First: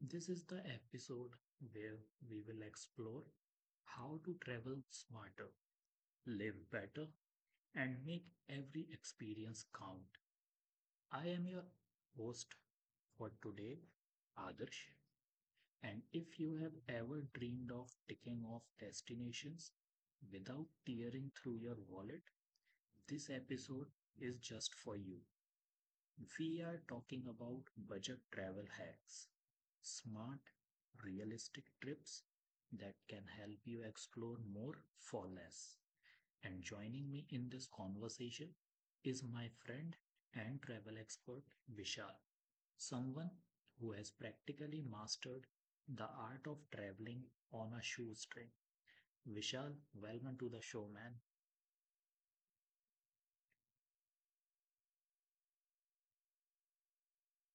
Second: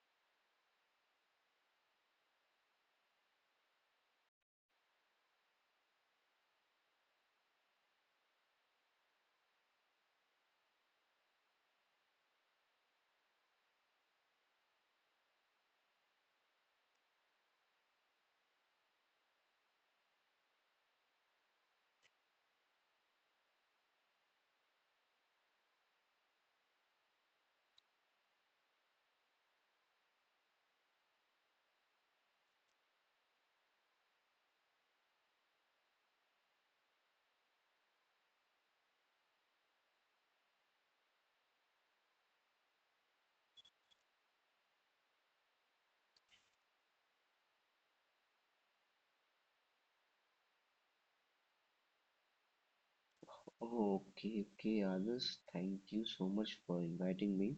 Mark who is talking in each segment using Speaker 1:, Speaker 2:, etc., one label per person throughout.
Speaker 1: This is the episode where we will explore how to travel smarter, live better, and make every experience count. I am your host for today, Adarsh. And if you have ever dreamed of ticking off destinations without tearing through your wallet, this episode is just for you. We are talking about budget travel hacks, smart, realistic trips that can help you explore more for less. And joining me in this conversation is my friend and travel expert Vishal, someone who has practically mastered the art of traveling on a shoestring. Vishal, welcome to the show, man.
Speaker 2: Oh, okay, okay, Adarsh, thank you so much for inviting me,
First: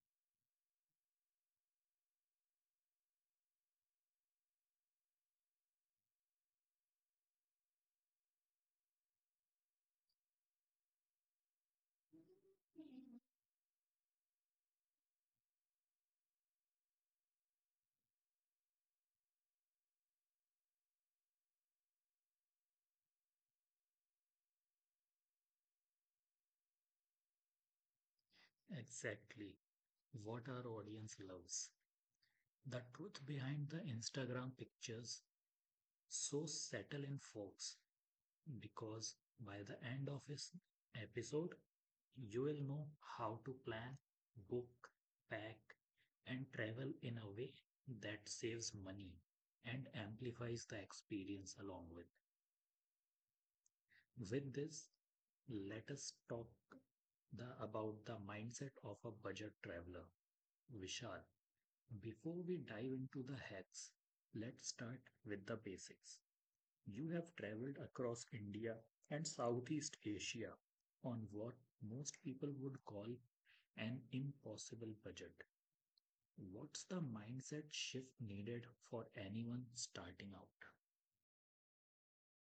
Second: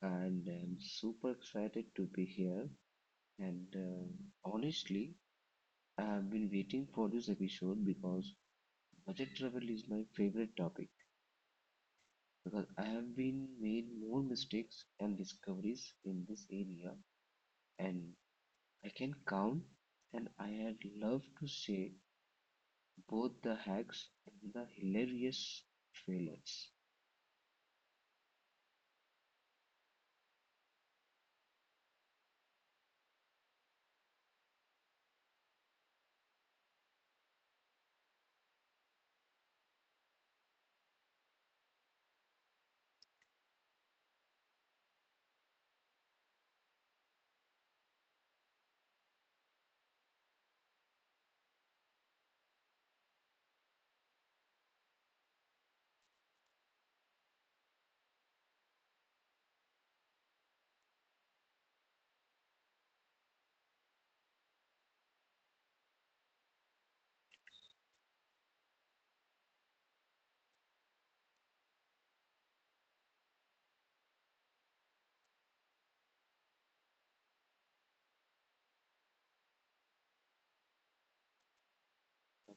Speaker 2: and I'm super excited to be here. And honestly, I've been waiting for this episode, because budget travel is my favorite topic, because I have been made more mistakes and discoveries in this area and I can count. And I had loved to say both the hacks and the hilarious failures.
Speaker 1: Exactly what our audience loves. The truth behind the Instagram pictures, so settle in, folks, because by the end of this episode, you will know how to plan, book, pack, and travel in a way that saves money and amplifies the experience along with. With this, let us talk about the mindset of a budget traveler. Vishal, before we dive into the hacks, let's start with the basics. You have traveled across India and Southeast Asia on what most people would call an impossible budget. What's the mindset shift needed for anyone starting out?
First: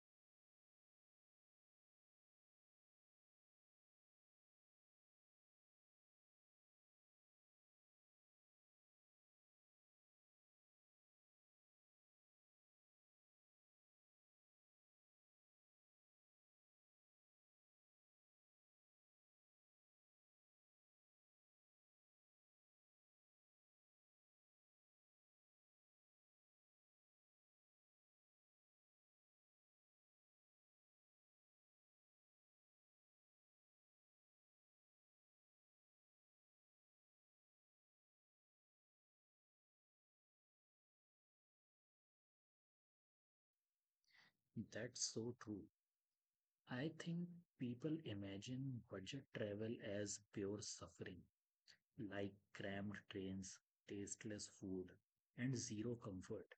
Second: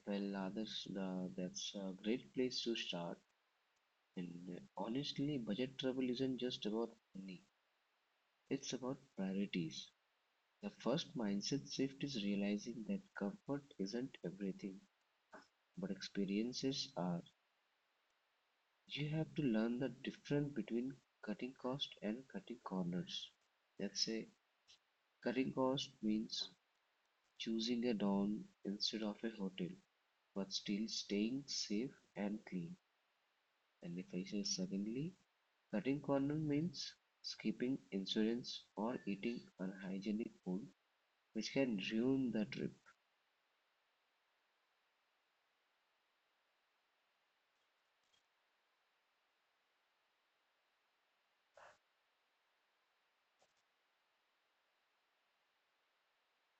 Speaker 2: Well, others, that's a great place to start. And honestly, budget trouble isn't just about money, it's about priorities. The first mindset shift is realizing that comfort isn't everything, but experiences are. You have to learn the difference between cutting cost and cutting corners. Let's say cutting cost means choosing a dorm instead of a hotel, but still staying safe and clean. And if I say secondly, cutting corners means skipping insurance or eating unhygienic food, which can ruin the trip.
Speaker 1: That's so true. I think people imagine budget travel as pure suffering, like crammed trains, tasteless food, and zero comfort.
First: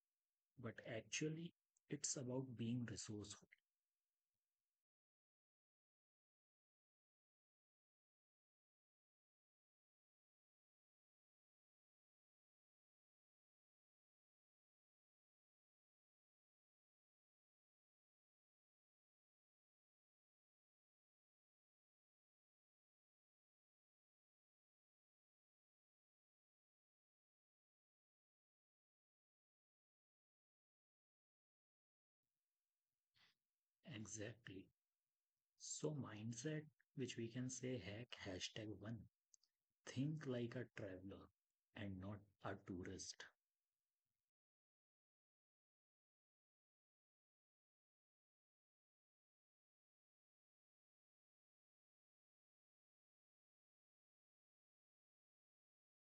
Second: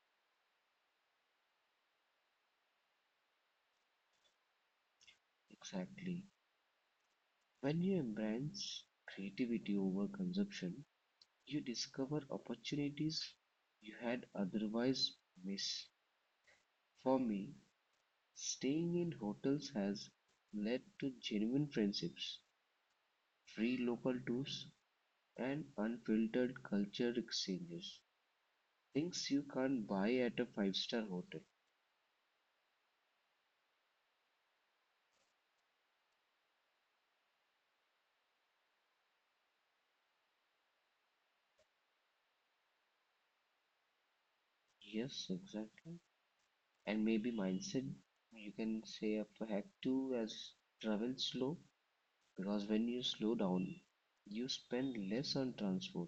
Speaker 1: But actually, it's about being resourceful.
Speaker 2: Exactly. When you embrace creativity over consumption, you discover opportunities you had otherwise missed. For me, staying in hotels has led to genuine friendships, free local tours, and unfiltered culture exchanges. Things you can't buy at a five-star hotel.
Speaker 1: Exactly. So, mindset, which we can say hack hashtag one, think like a traveler and not a tourist.
Speaker 2: Yes, exactly. And maybe mindset you can say up to hack two as travel slow, because when you slow down you spend less on transport,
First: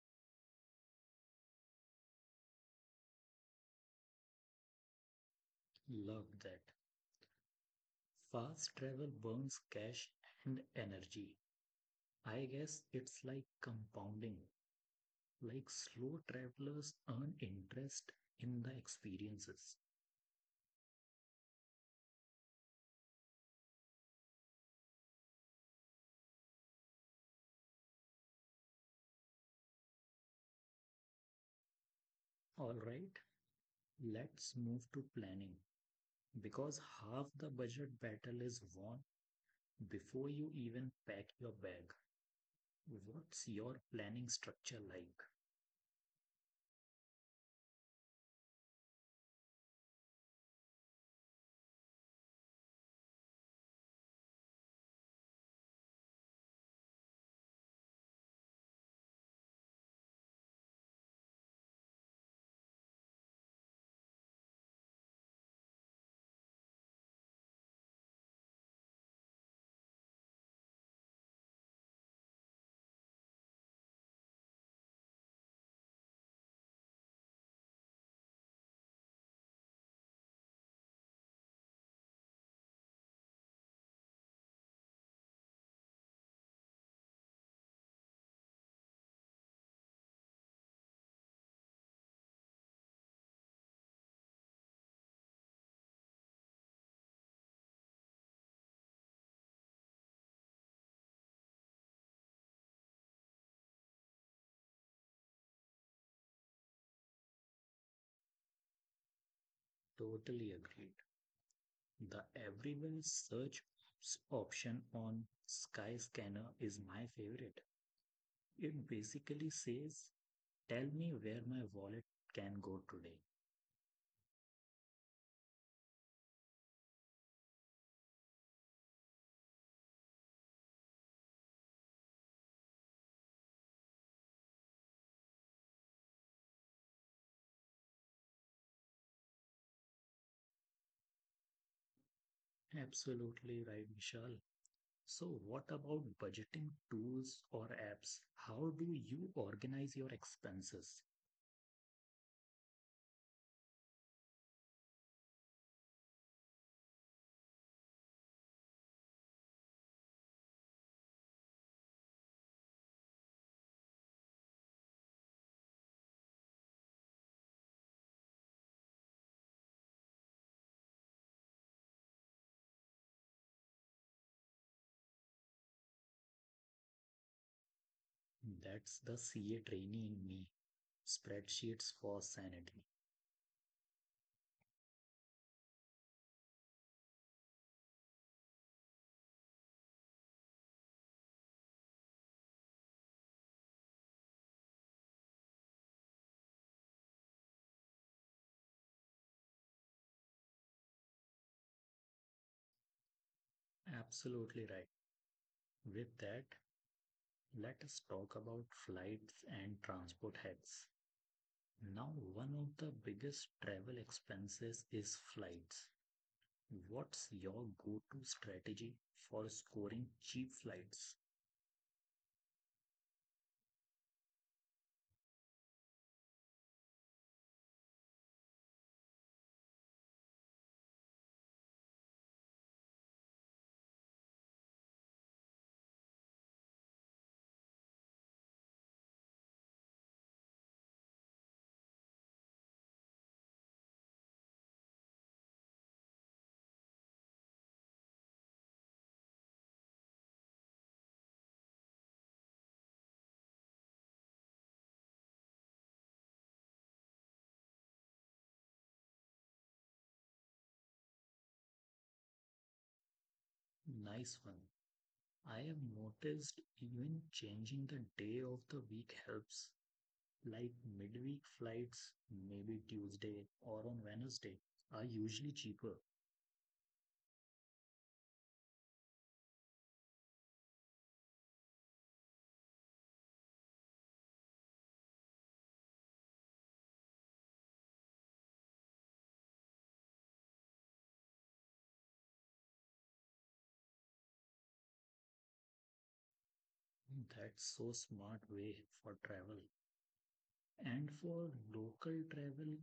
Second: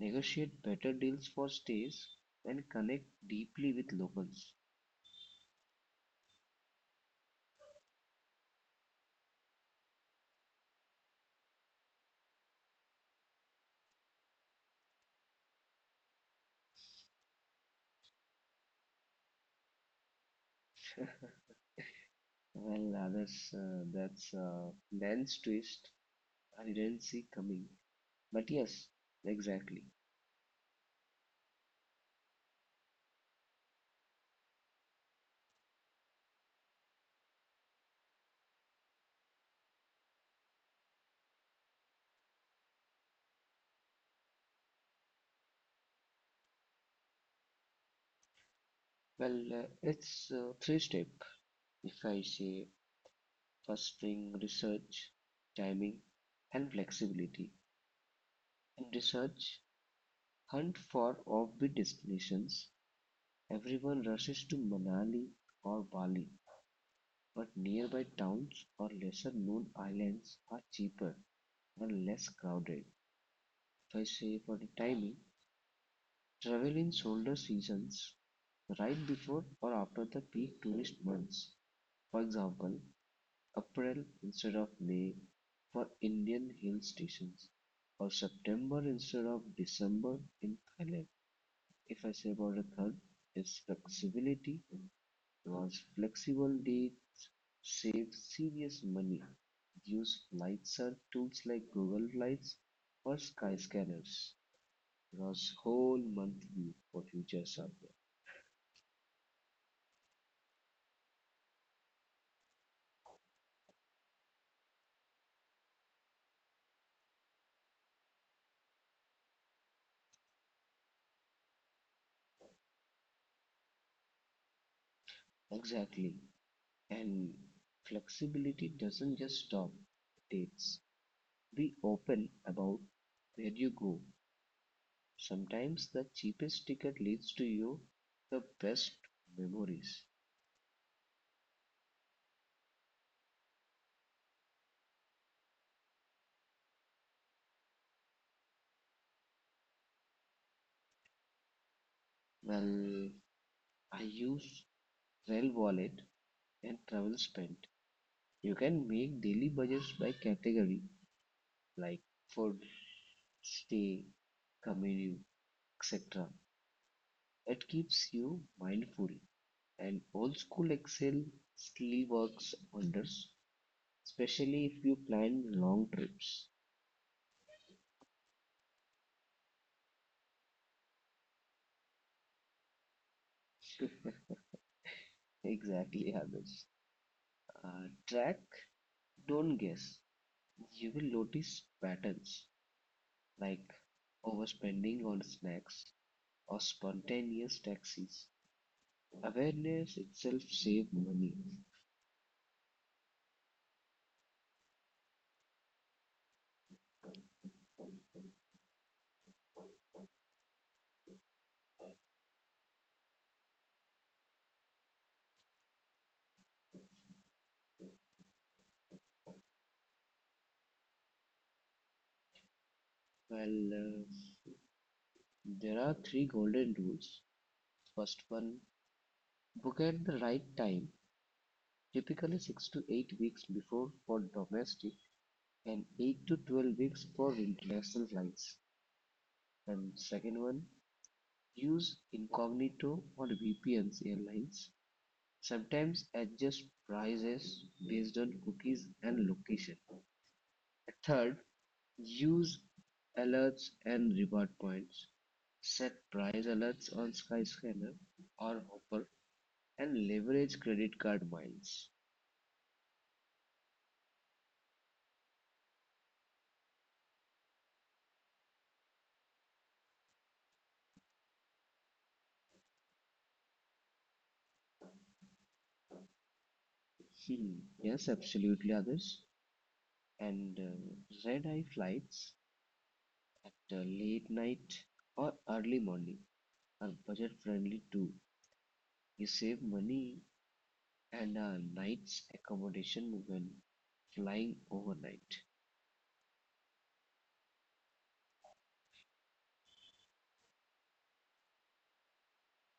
Speaker 2: negotiate better deals for stays, and connect deeply with locals.
Speaker 1: Love that. Fast travel burns cash and energy. I guess it's like compounding, like slow travelers earn interest in the experiences.
Speaker 2: Well, that's lens twist I didn't see coming, but yes, exactly.
Speaker 1: All right, let's move to planning because half the budget battle is won before you even pack your bag. What's your planning structure like?
Speaker 2: Well, it's three step. If I say, first thing: research, timing, and flexibility. In research, hunt for offbeat destinations. Everyone rushes to Manali or Bali, but nearby towns or lesser-known islands are cheaper and less crowded. If I say for the timing, travel in shoulder seasons, right before or after the peak tourist months. For example, April instead of May for Indian hill stations, or September instead of December in Thailand. If I say about the third, is flexibility. Because flexible dates save serious money. Use flight search tools like Google Flights or Skyscanners, because whole month view for future survey.
Speaker 1: Totally agreed. The everywhere search option on Skyscanner is my favorite. It basically says, tell me where my wallet can go today.
Speaker 2: Exactly. And flexibility doesn't just stop at dates. Be open about where you go. Sometimes the cheapest ticket leads to you the best memories.
Speaker 1: Absolutely right, Vishal. So, what about budgeting tools or apps? How do you organize your expenses?
Speaker 2: Well, I use Rail Wallet and Travel Spend. You can make daily budgets by category like food, stay, commute, etc. It keeps you mindful, and old school Excel still works wonders, especially if you plan long trips.
Speaker 1: That's the CA trainee in me. Spreadsheets for sanity.
Speaker 2: Exactly, habits. Track, don't guess. You will notice patterns like overspending on snacks or spontaneous taxis. Awareness itself saves money.
Speaker 1: Absolutely right. With that, let us talk about flights and transport hacks. Now, one of the biggest travel expenses is flights. What's your go to strategy for scoring cheap flights?
Speaker 2: Well, there are three golden rules. First one, book at the right time, typically 6 to 8 weeks before for domestic and 8 to 12 weeks for international flights. And second one, use incognito or VPNs airlines. Sometimes adjust prices based on cookies and location. Third, use alerts and reward points. Set price alerts on Skyscanner or Hopper and leverage credit card miles.
Speaker 1: Nice one. I have noticed even changing the day of the week helps, like midweek flights, maybe Tuesday or on Wednesday, are usually cheaper.
Speaker 2: Hmm. Yes, absolutely, others. And red eye flights, the late night or early morning, are budget friendly too. You save money and a night's accommodation when flying overnight.
Speaker 1: That's so smart way for travel. And for local travel,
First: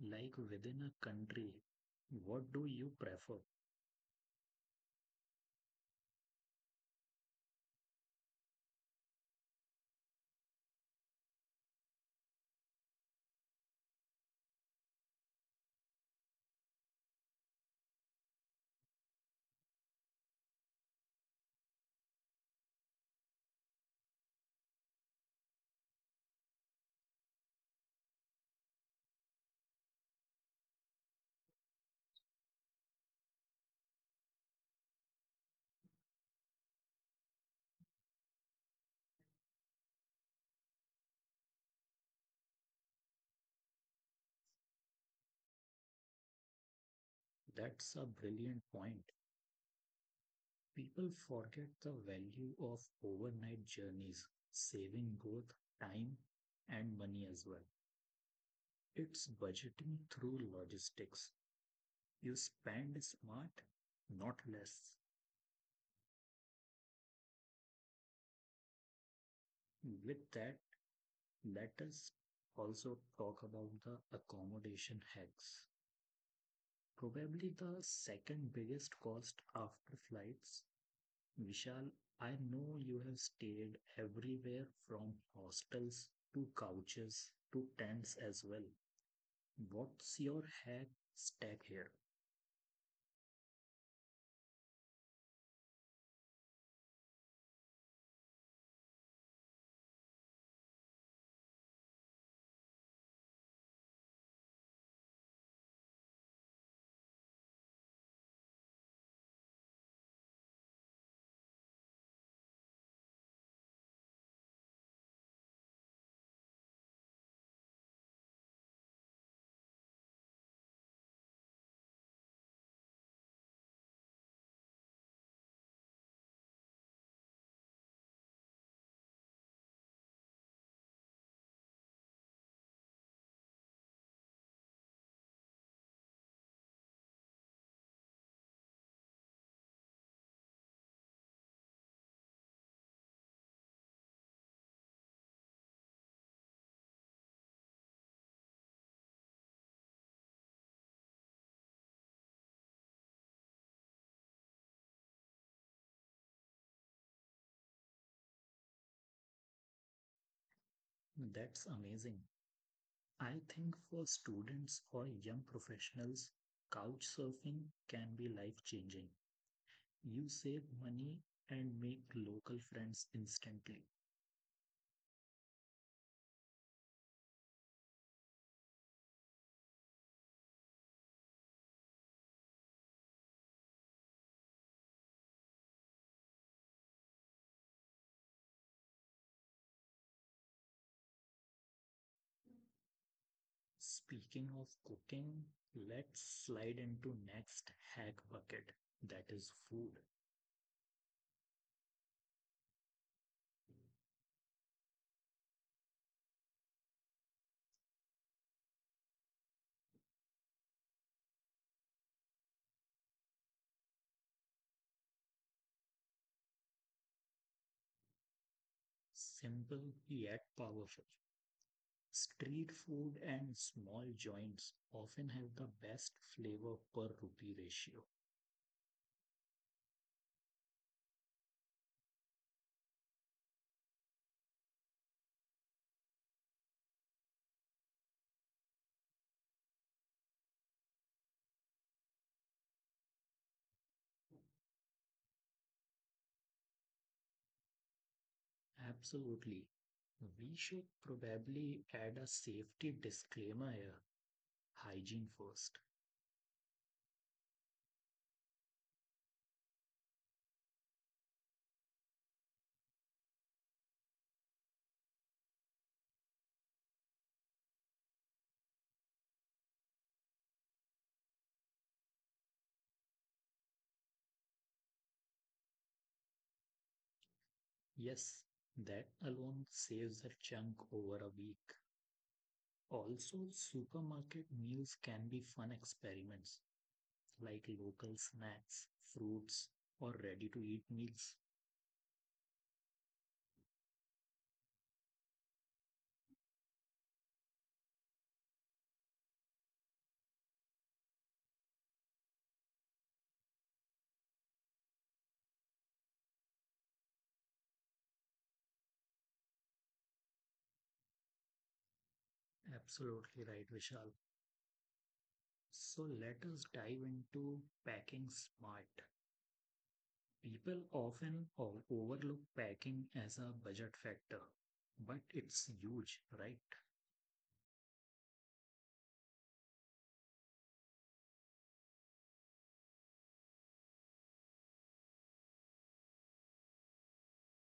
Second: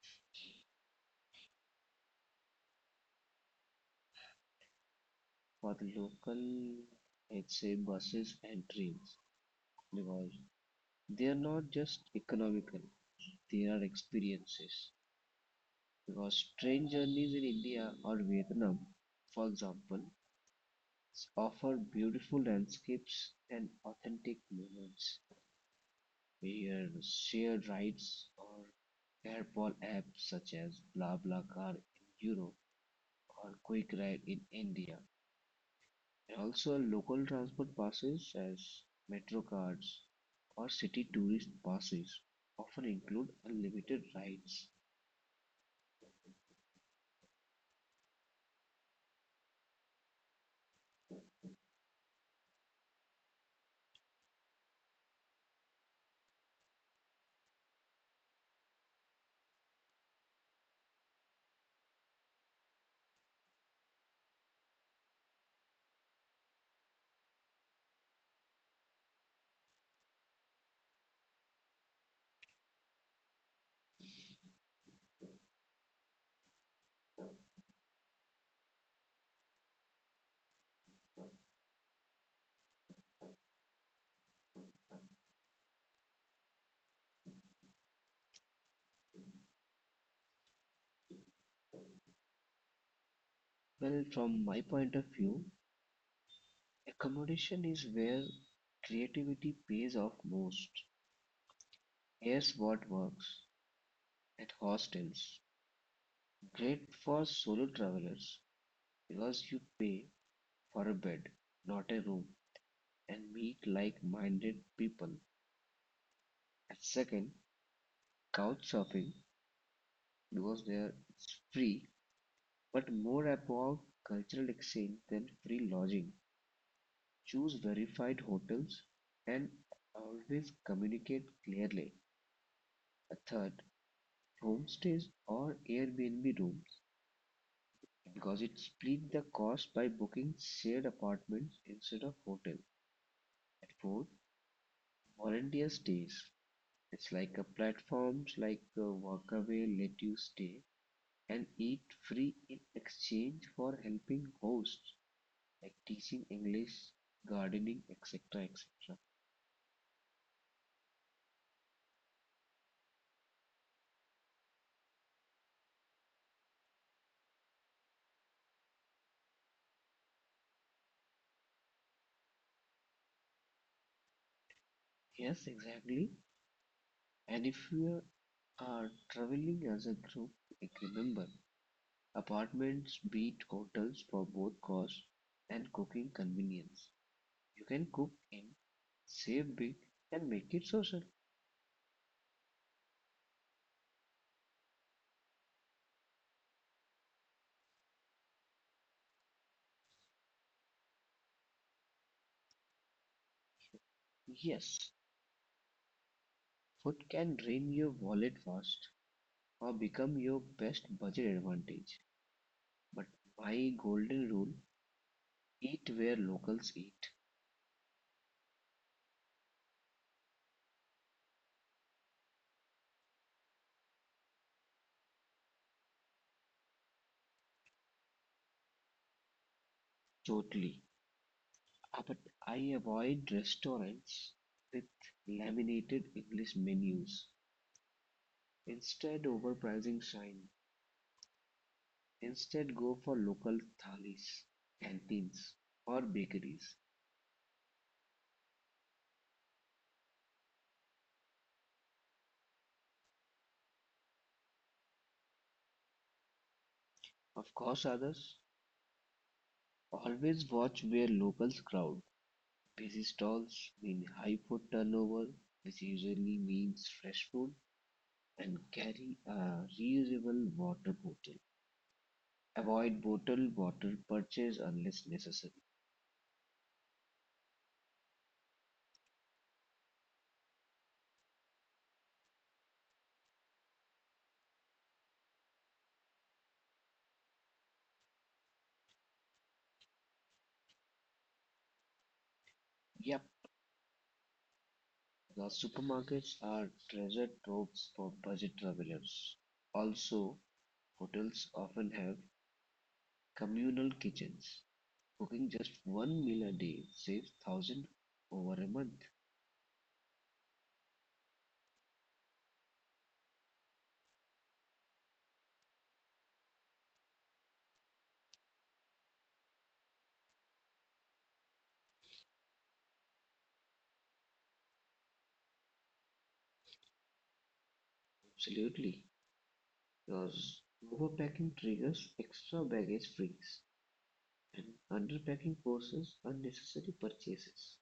Speaker 1: like within a country, what do you prefer?
Speaker 2: For the local, let's say, buses and trains, because they are not just economical, they are experiences. Because train journeys in India or Vietnam, for example, offer beautiful landscapes and authentic moments, where shared rides or carpool apps such as BlaBlaCar in Europe or QuickRide in India. And also local transport passes as metro cards or city tourist passes often include unlimited rides.
Speaker 1: That's a brilliant point. People forget the value of overnight journeys, saving both time and money as well. It's budgeting through logistics. You spend smart, not less. With that, let us also talk about the accommodation hacks. Probably the second biggest cost after flights. Vishal, I know you have stayed everywhere from hostels to couches to tents as well. What's your hack stack here?
Speaker 2: Well, from my point of view, accommodation is where creativity pays off most. Here's what works at hostels. Great for solo travelers, because you pay for a bed, not a room, and meet like minded people. And second, couch surfing, because there it's free but more about cultural exchange than free lodging. Choose verified hotels and always communicate clearly. A third, homestays or Airbnb rooms, because it split the cost by booking shared apartments instead of hotel. At fourth, volunteer stays. It's like a platforms like Workaway let you stay and eat free in exchange for helping hosts, like teaching English, gardening, etc., etc.
Speaker 1: That's amazing. I think for students or young professionals, couch surfing can be life changing. You save money and make local friends instantly.
Speaker 2: Yes, exactly. And if you are traveling as a group, like remember, apartments beat hotels for both cost and cooking convenience. You can cook in, save big, and make it social.
Speaker 1: Speaking of cooking, let's slide into next hack bucket. That is food.
Speaker 2: Yes. Food can drain your wallet fast or become your best budget advantage. But my golden rule, eat where locals eat.
Speaker 1: Simple yet powerful. Street food and small joints often have the best flavor per rupee ratio.
Speaker 2: Totally. Ah, but I avoid restaurants with laminated English menus. Instead, overpricing shine. Instead, go for local thalis, canteens, or bakeries.
Speaker 1: Absolutely. We should probably add a safety disclaimer here. Hygiene first.
Speaker 2: Of course, others, always watch where locals crowd. Busy stalls mean high food turnover, which usually means fresh food, and carry a reusable water bottle. Avoid bottled water purchase unless necessary.
Speaker 1: Yes, that alone saves a chunk over a week. Also, supermarket meals can be fun experiments like local snacks, fruits, or ready to eat meals.
Speaker 2: Yep, the supermarkets are treasure troves for budget travelers. Also, hotels often have communal kitchens. Cooking just one meal a day saves thousand over a month.
Speaker 1: Absolutely right, Vishal. So, let us dive into packing smart. People often overlook packing as a budget factor, but it's huge, right?
Speaker 2: Absolutely. Because overpacking triggers extra baggage fees. And underpacking forces unnecessary purchases.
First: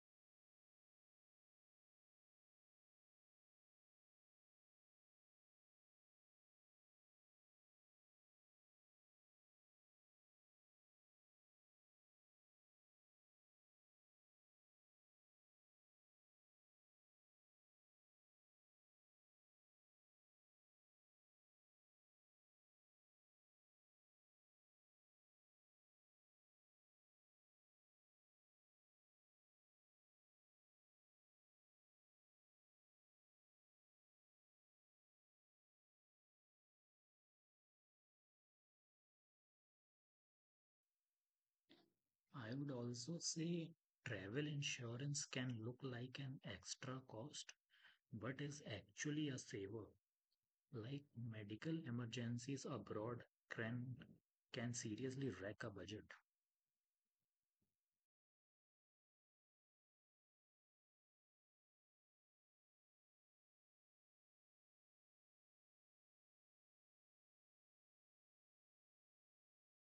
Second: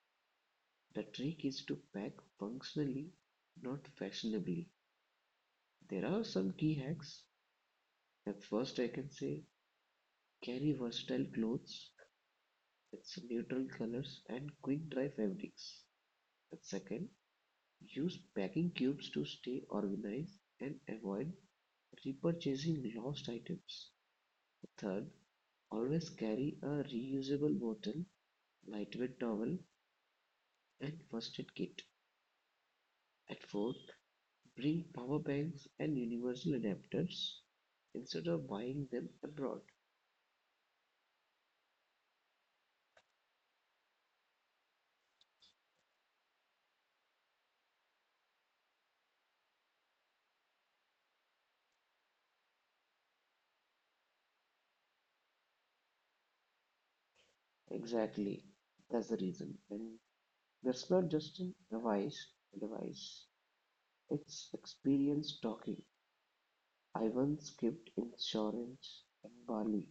Speaker 2: The trick is to pack functionally, not fashionably. There are some key hacks. At first I can say, carry versatile clothes with some neutral colors and quick dry fabrics. At second, use packing cubes to stay organized and avoid repurchasing lost items. Third, always carry a reusable bottle, lightweight towel, and first aid kit. At fourth, bring power banks and universal adapters instead of buying them abroad.
Speaker 1: I would also say travel insurance can look like an extra cost, but is actually a saver. Like medical emergencies abroad can can seriously wreck a budget,
Speaker 2: Exactly. That's the reason. And that's not just an advice. It's experience talking. I once skipped insurance in Bali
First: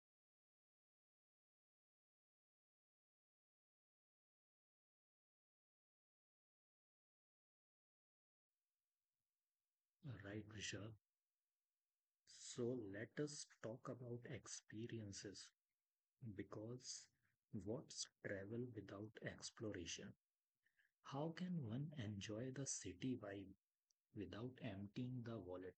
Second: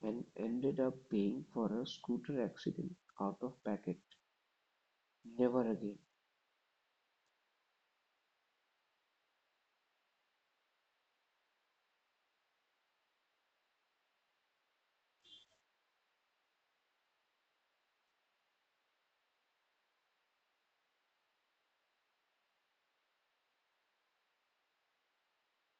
Speaker 2: and ended up paying for a scooter accident out of pocket. Never again.
Speaker 1: right, Vishal? So let us talk about experiences because what's travel without exploration? How can one enjoy the city vibe without emptying the wallet?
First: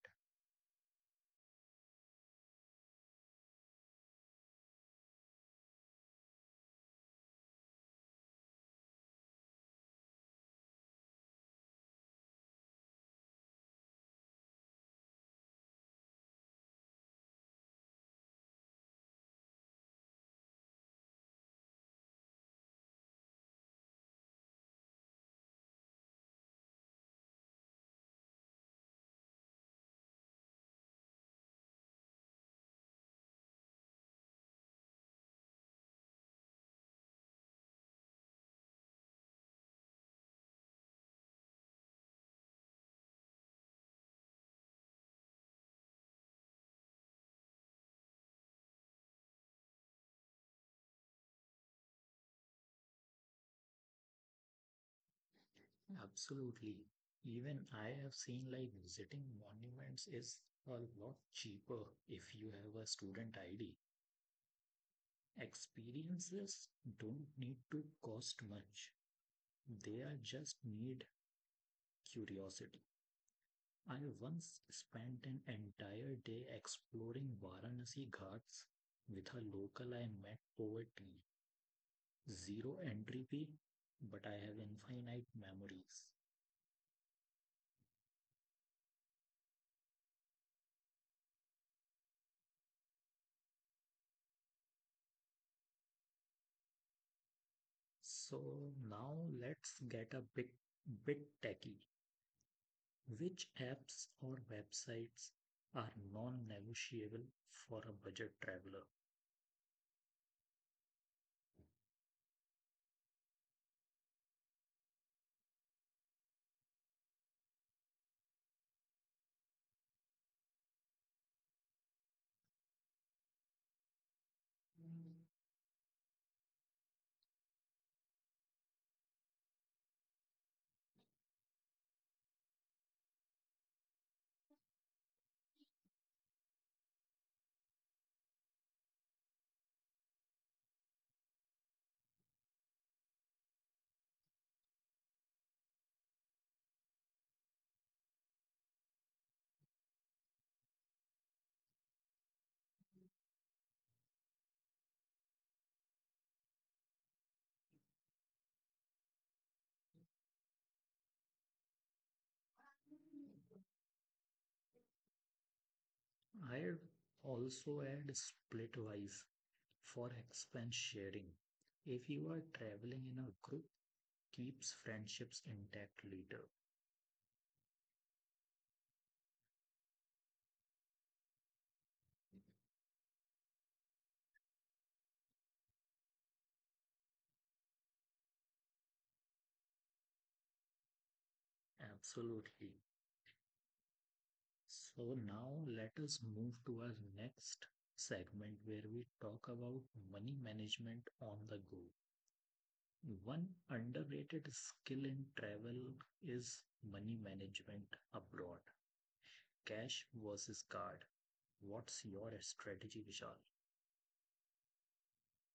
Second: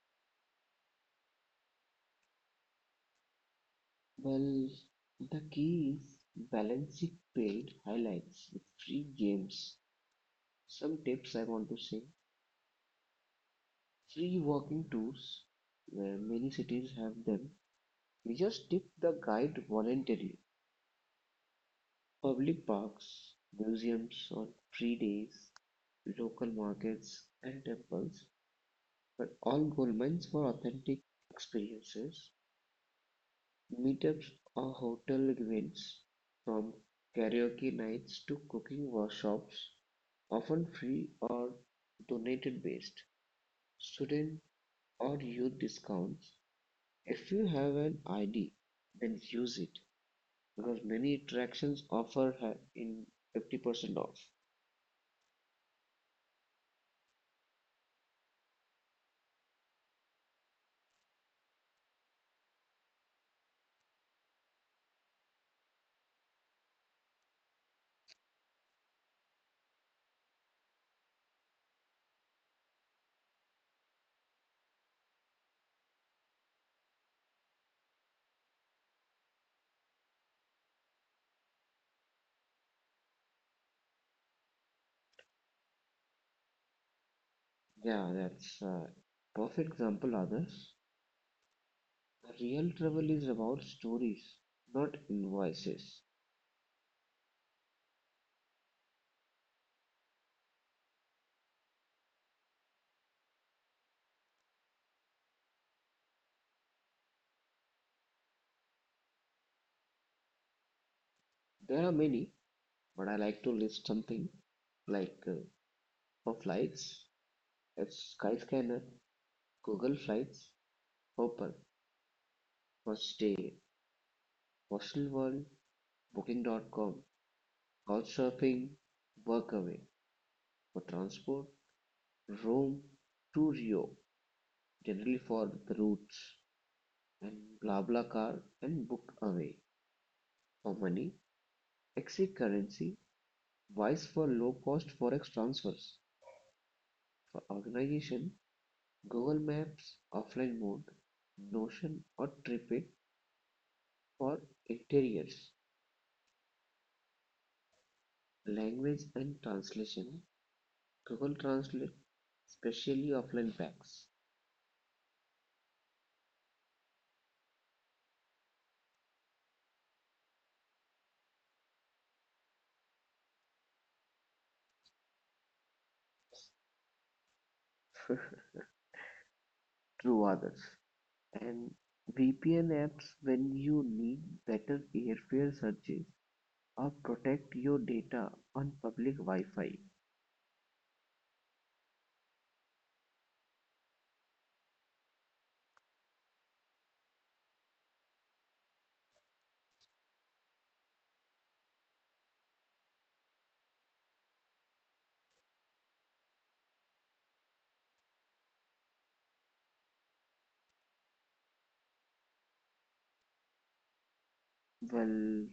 Speaker 2: Well, the key is balancing paid highlights with free games. Some tips I want to say: free walking tours, where many cities have them, we just tip the guide voluntarily. Public parks, museums on free days, local markets and temples, but all gold mines for authentic experiences. Meetups or hotel events, from karaoke nights to cooking workshops, often free or donated based. Student or youth discounts: if you have an ID, then use it because many attractions offer in 50% off.
Speaker 1: Absolutely. Even I have seen like visiting monuments is a lot cheaper if you have a student ID. Experiences don't need to cost much. They are just need curiosity. I once spent an entire day exploring Varanasi Ghats with a local I met over tea. Zero entropy, but I have infinite memories.
Speaker 2: Yeah, that's a perfect example, others. Real travel is about stories, not invoices.
Speaker 1: So now let's get a bit techie. Which apps or websites are non-negotiable for a budget traveler?
Speaker 2: There are many, but I like to list something like for flights, it's Skyscanner, Google Flights, Hopper; for stay, Hostel World, Booking.com, Couchsurfing, Workaway; for transport, Rome to Rio generally for the routes, and BlaBlaCar and Bookaway; for money, exit currency, Wise for low-cost forex transfers. For organization, Google Maps offline mode, Notion or TripIt for interiors; language and translation, Google Translate, especially offline packs,
Speaker 1: I'd also add Splitwise for expense sharing. If you are traveling in a group, keeps friendships intact later.
Speaker 2: through others. And VPN apps when you need better airfare searches, or protect your data on public Wi-Fi.
Speaker 1: Absolutely. So now let us move to our next segment where we talk about money management on the go. One underrated skill in travel is money management abroad. Cash versus card. What's your strategy, Vishal?
Speaker 2: Well,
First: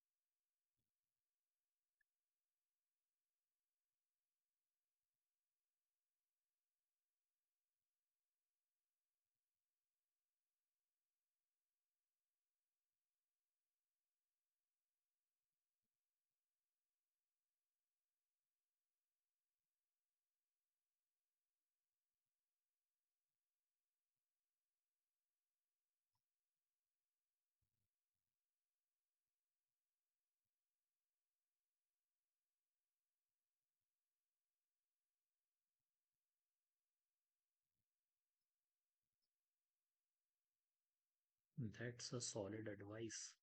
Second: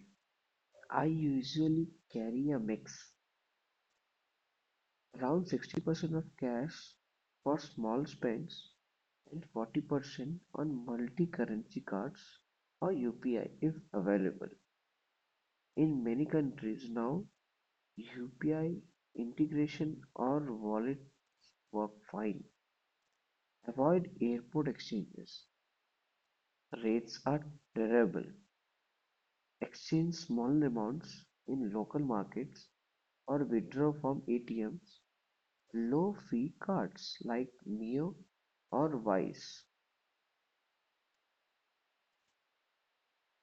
Speaker 2: I usually carry a mix, around 60% of cash for small spends and 40% on multi-currency cards or UPI if available. In many countries now, UPI integration or wallet work fine. Avoid airport exchanges. Rates are terrible. Exchange small amounts in local markets or withdraw from ATMs, low-fee cards like Neo or Wise.
Speaker 1: That's a solid advice.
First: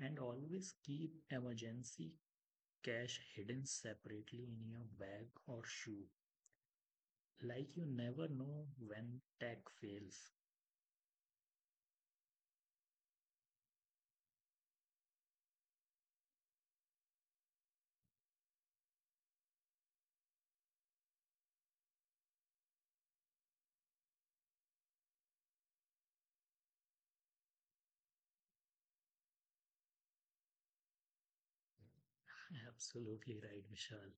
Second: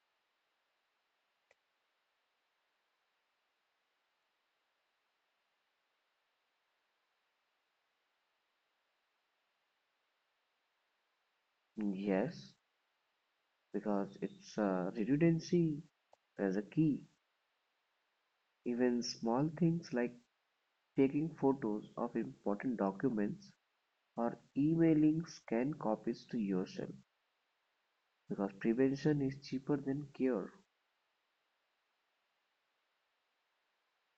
Speaker 1: And always keep emergency cash hidden separately in your bag or shoe. Like you never know when tech fails.
Speaker 2: Yes, because it's a redundancy as a key. Even small things like taking photos of important documents or emailing scanned copies to yourself, because prevention is cheaper than cure.
Speaker 1: Absolutely right, Vishal.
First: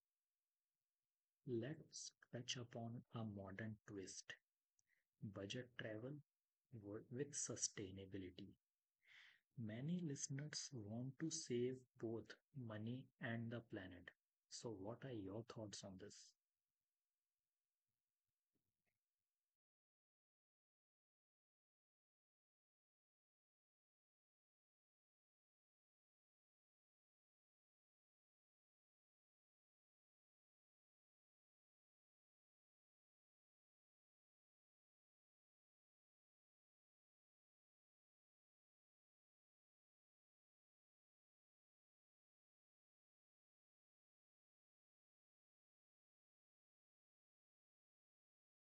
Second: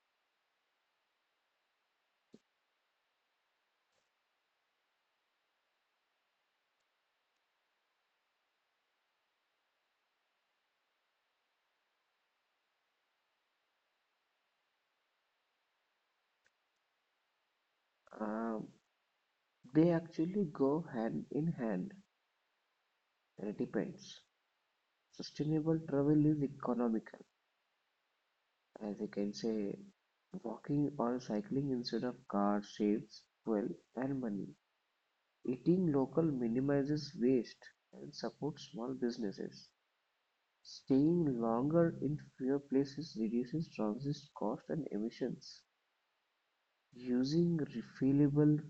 Speaker 1: Let's touch upon a modern twist, budget travel with sustainability. Many listeners want to save both money and the planet. So, what are your thoughts on this?
Speaker 2: Um, they actually go hand in hand, and it depends. Sustainable travel is economical. As I can say, walking or cycling instead of car saves fuel and money. Eating local minimizes waste and supports small businesses. Staying longer in fewer places reduces transit cost and emissions. Using refillable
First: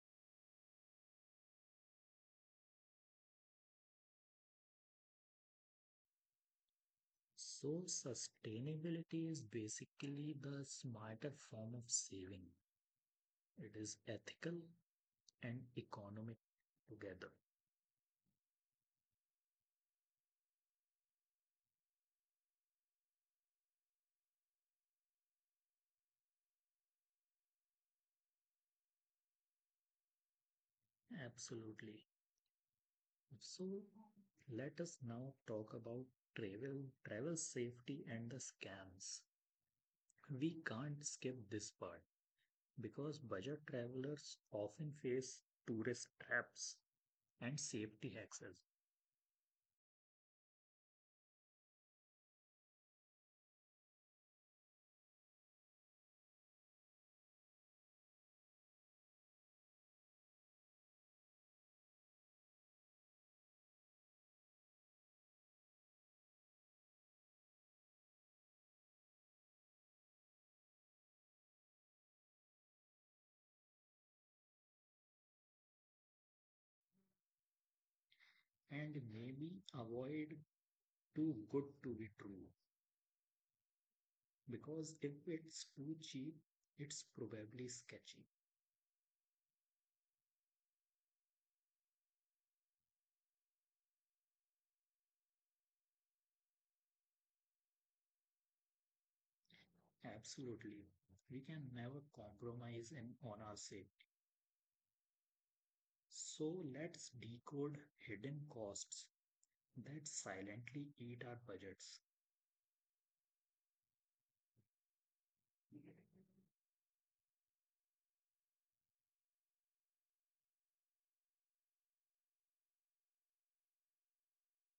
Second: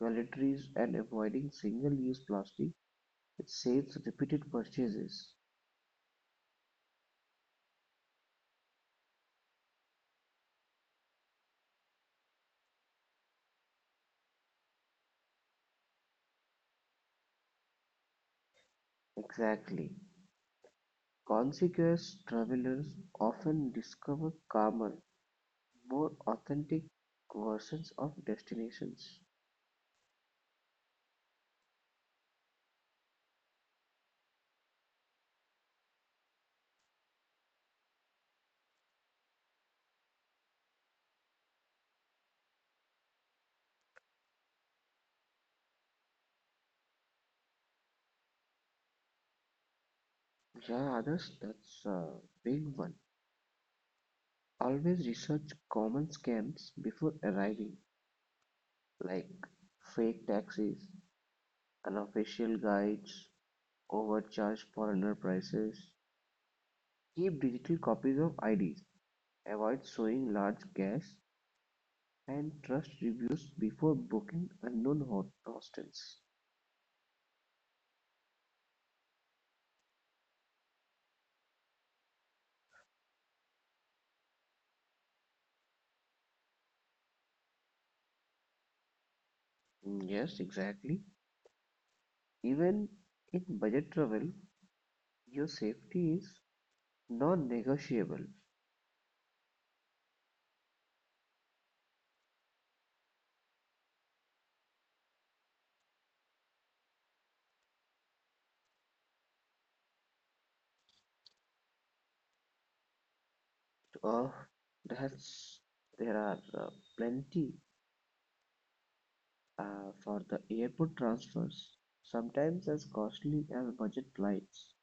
Speaker 2: toiletries and avoiding single-use plastic, it saves repeated purchases.
Speaker 1: So, sustainability is basically the smarter form of saving, it is ethical and economic together.
Speaker 2: Exactly. Conscious travelers often discover calmer, more authentic versions of destinations.
Speaker 1: Absolutely. So let us now talk about travel, travel safety and the scams. We can't skip this part because budget travelers often face tourist traps and safety hacks,
Speaker 2: There are others, that's a big one. Always research common scams before arriving, like fake taxis, unofficial guides, overcharged foreigner prices. Keep digital copies of IDs, avoid showing large cash, and trust reviews before booking unknown hostels.
Speaker 1: and maybe avoid too good to be true because if it's too cheap, it's probably sketchy.
Speaker 2: Mm, yes, exactly. Even in budget travel, your safety is non-negotiable.
Speaker 1: Absolutely. We can never compromise in on our safety. So let's decode hidden costs that silently eat our budgets.
Speaker 2: Oh, that's there are plenty, for the airport transfers, sometimes as costly as budget flights.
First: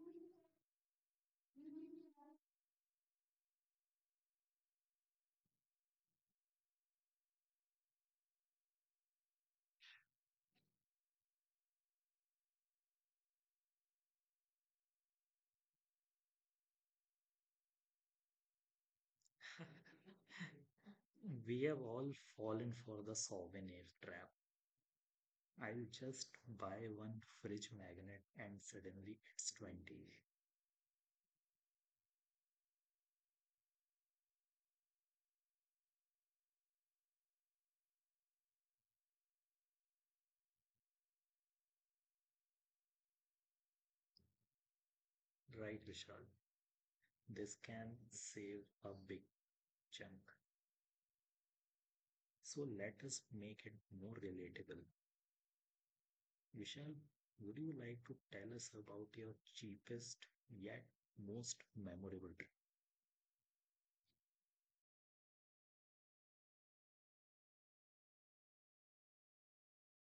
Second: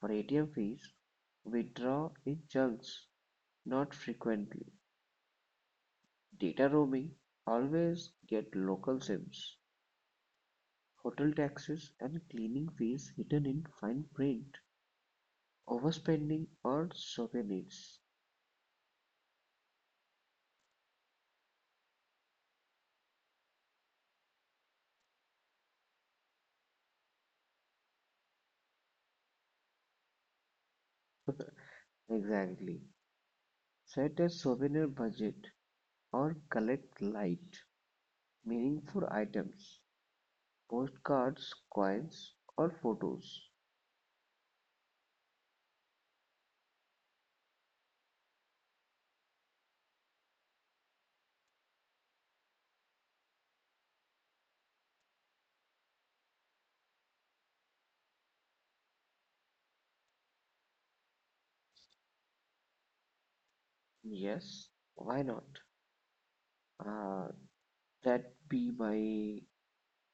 Speaker 2: For ATM fees, we draw in chunks, not frequently. Data roaming, always get local SIMs. Hotel taxes and cleaning fees hidden in fine print. Overspending on souvenirs.
Speaker 1: We have all fallen for the souvenir trap. I'll just buy one fridge magnet and suddenly it's 20.
Speaker 2: Exactly. Set a souvenir budget or collect light. Meaningful items: postcards, coins, or photos.
Speaker 1: Right, Vishal? This can save a big chunk. So let us make it more relatable. Vishal, would you like to tell us about your cheapest yet most memorable
Speaker 2: Yes, why not? Uh, that be my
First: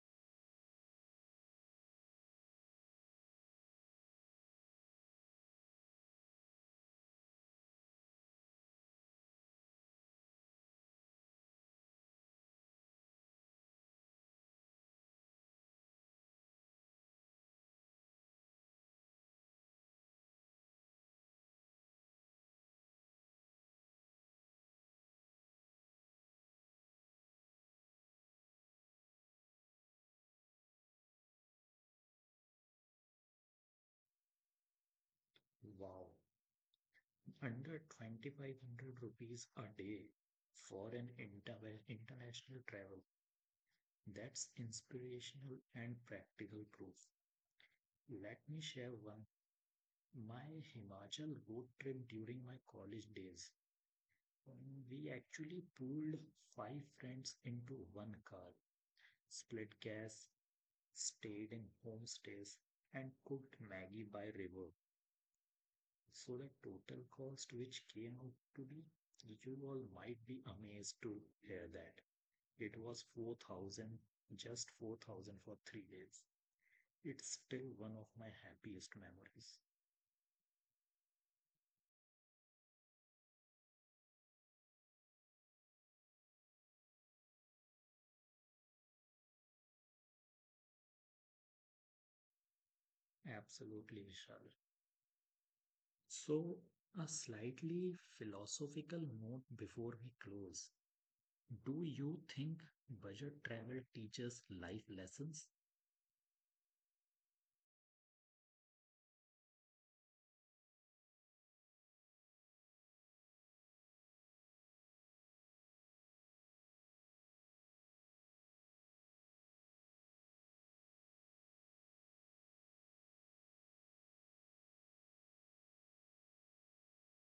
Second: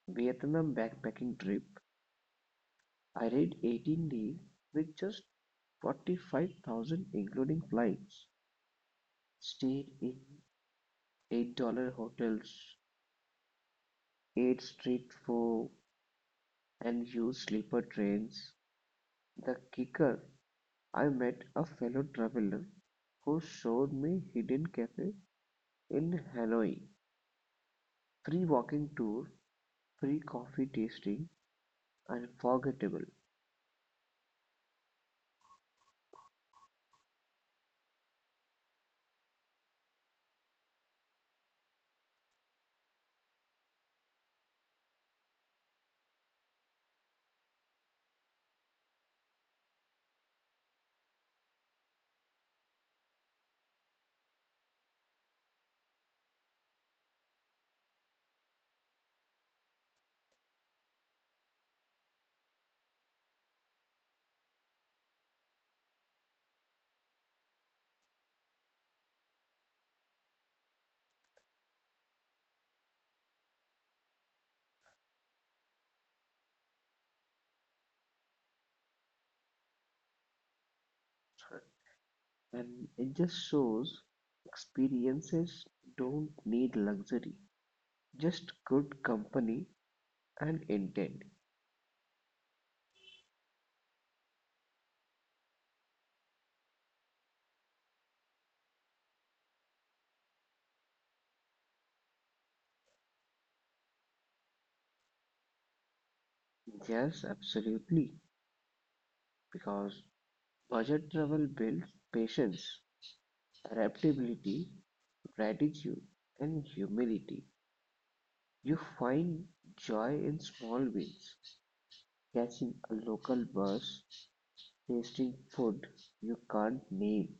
Speaker 2: Vietnam backpacking trip. I did 18 days with just 45,000 including flights. Stayed in $8 hotels, ate street food, and used sleeper trains. The kicker, I met a fellow traveler who showed me hidden cafe in Hanoi. Free walking tour, free coffee tasting, unforgettable.
Speaker 1: trip? Wow, under 2500 rupees a day for an international travel. That's inspirational and practical proof. Let me share one. My Himachal road trip during my college days. We actually pooled five friends into one car, split gas, stayed in homestays, and cooked Maggie by river. So the total cost which came out to be, you all might be amazed to hear that. It was 4,000, just 4,000 for 3 days. It's still one of my happiest memories.
Speaker 2: And it just shows experiences don't need luxury, just good company and intent.
Speaker 1: Absolutely, Vishal. So, a slightly philosophical note before we close. Do you think budget travel teaches life lessons?
Speaker 2: Yes, absolutely, because budget travel builds patience, adaptability, gratitude, and humility. You find joy in small wins, catching a local bus, tasting food you can't name,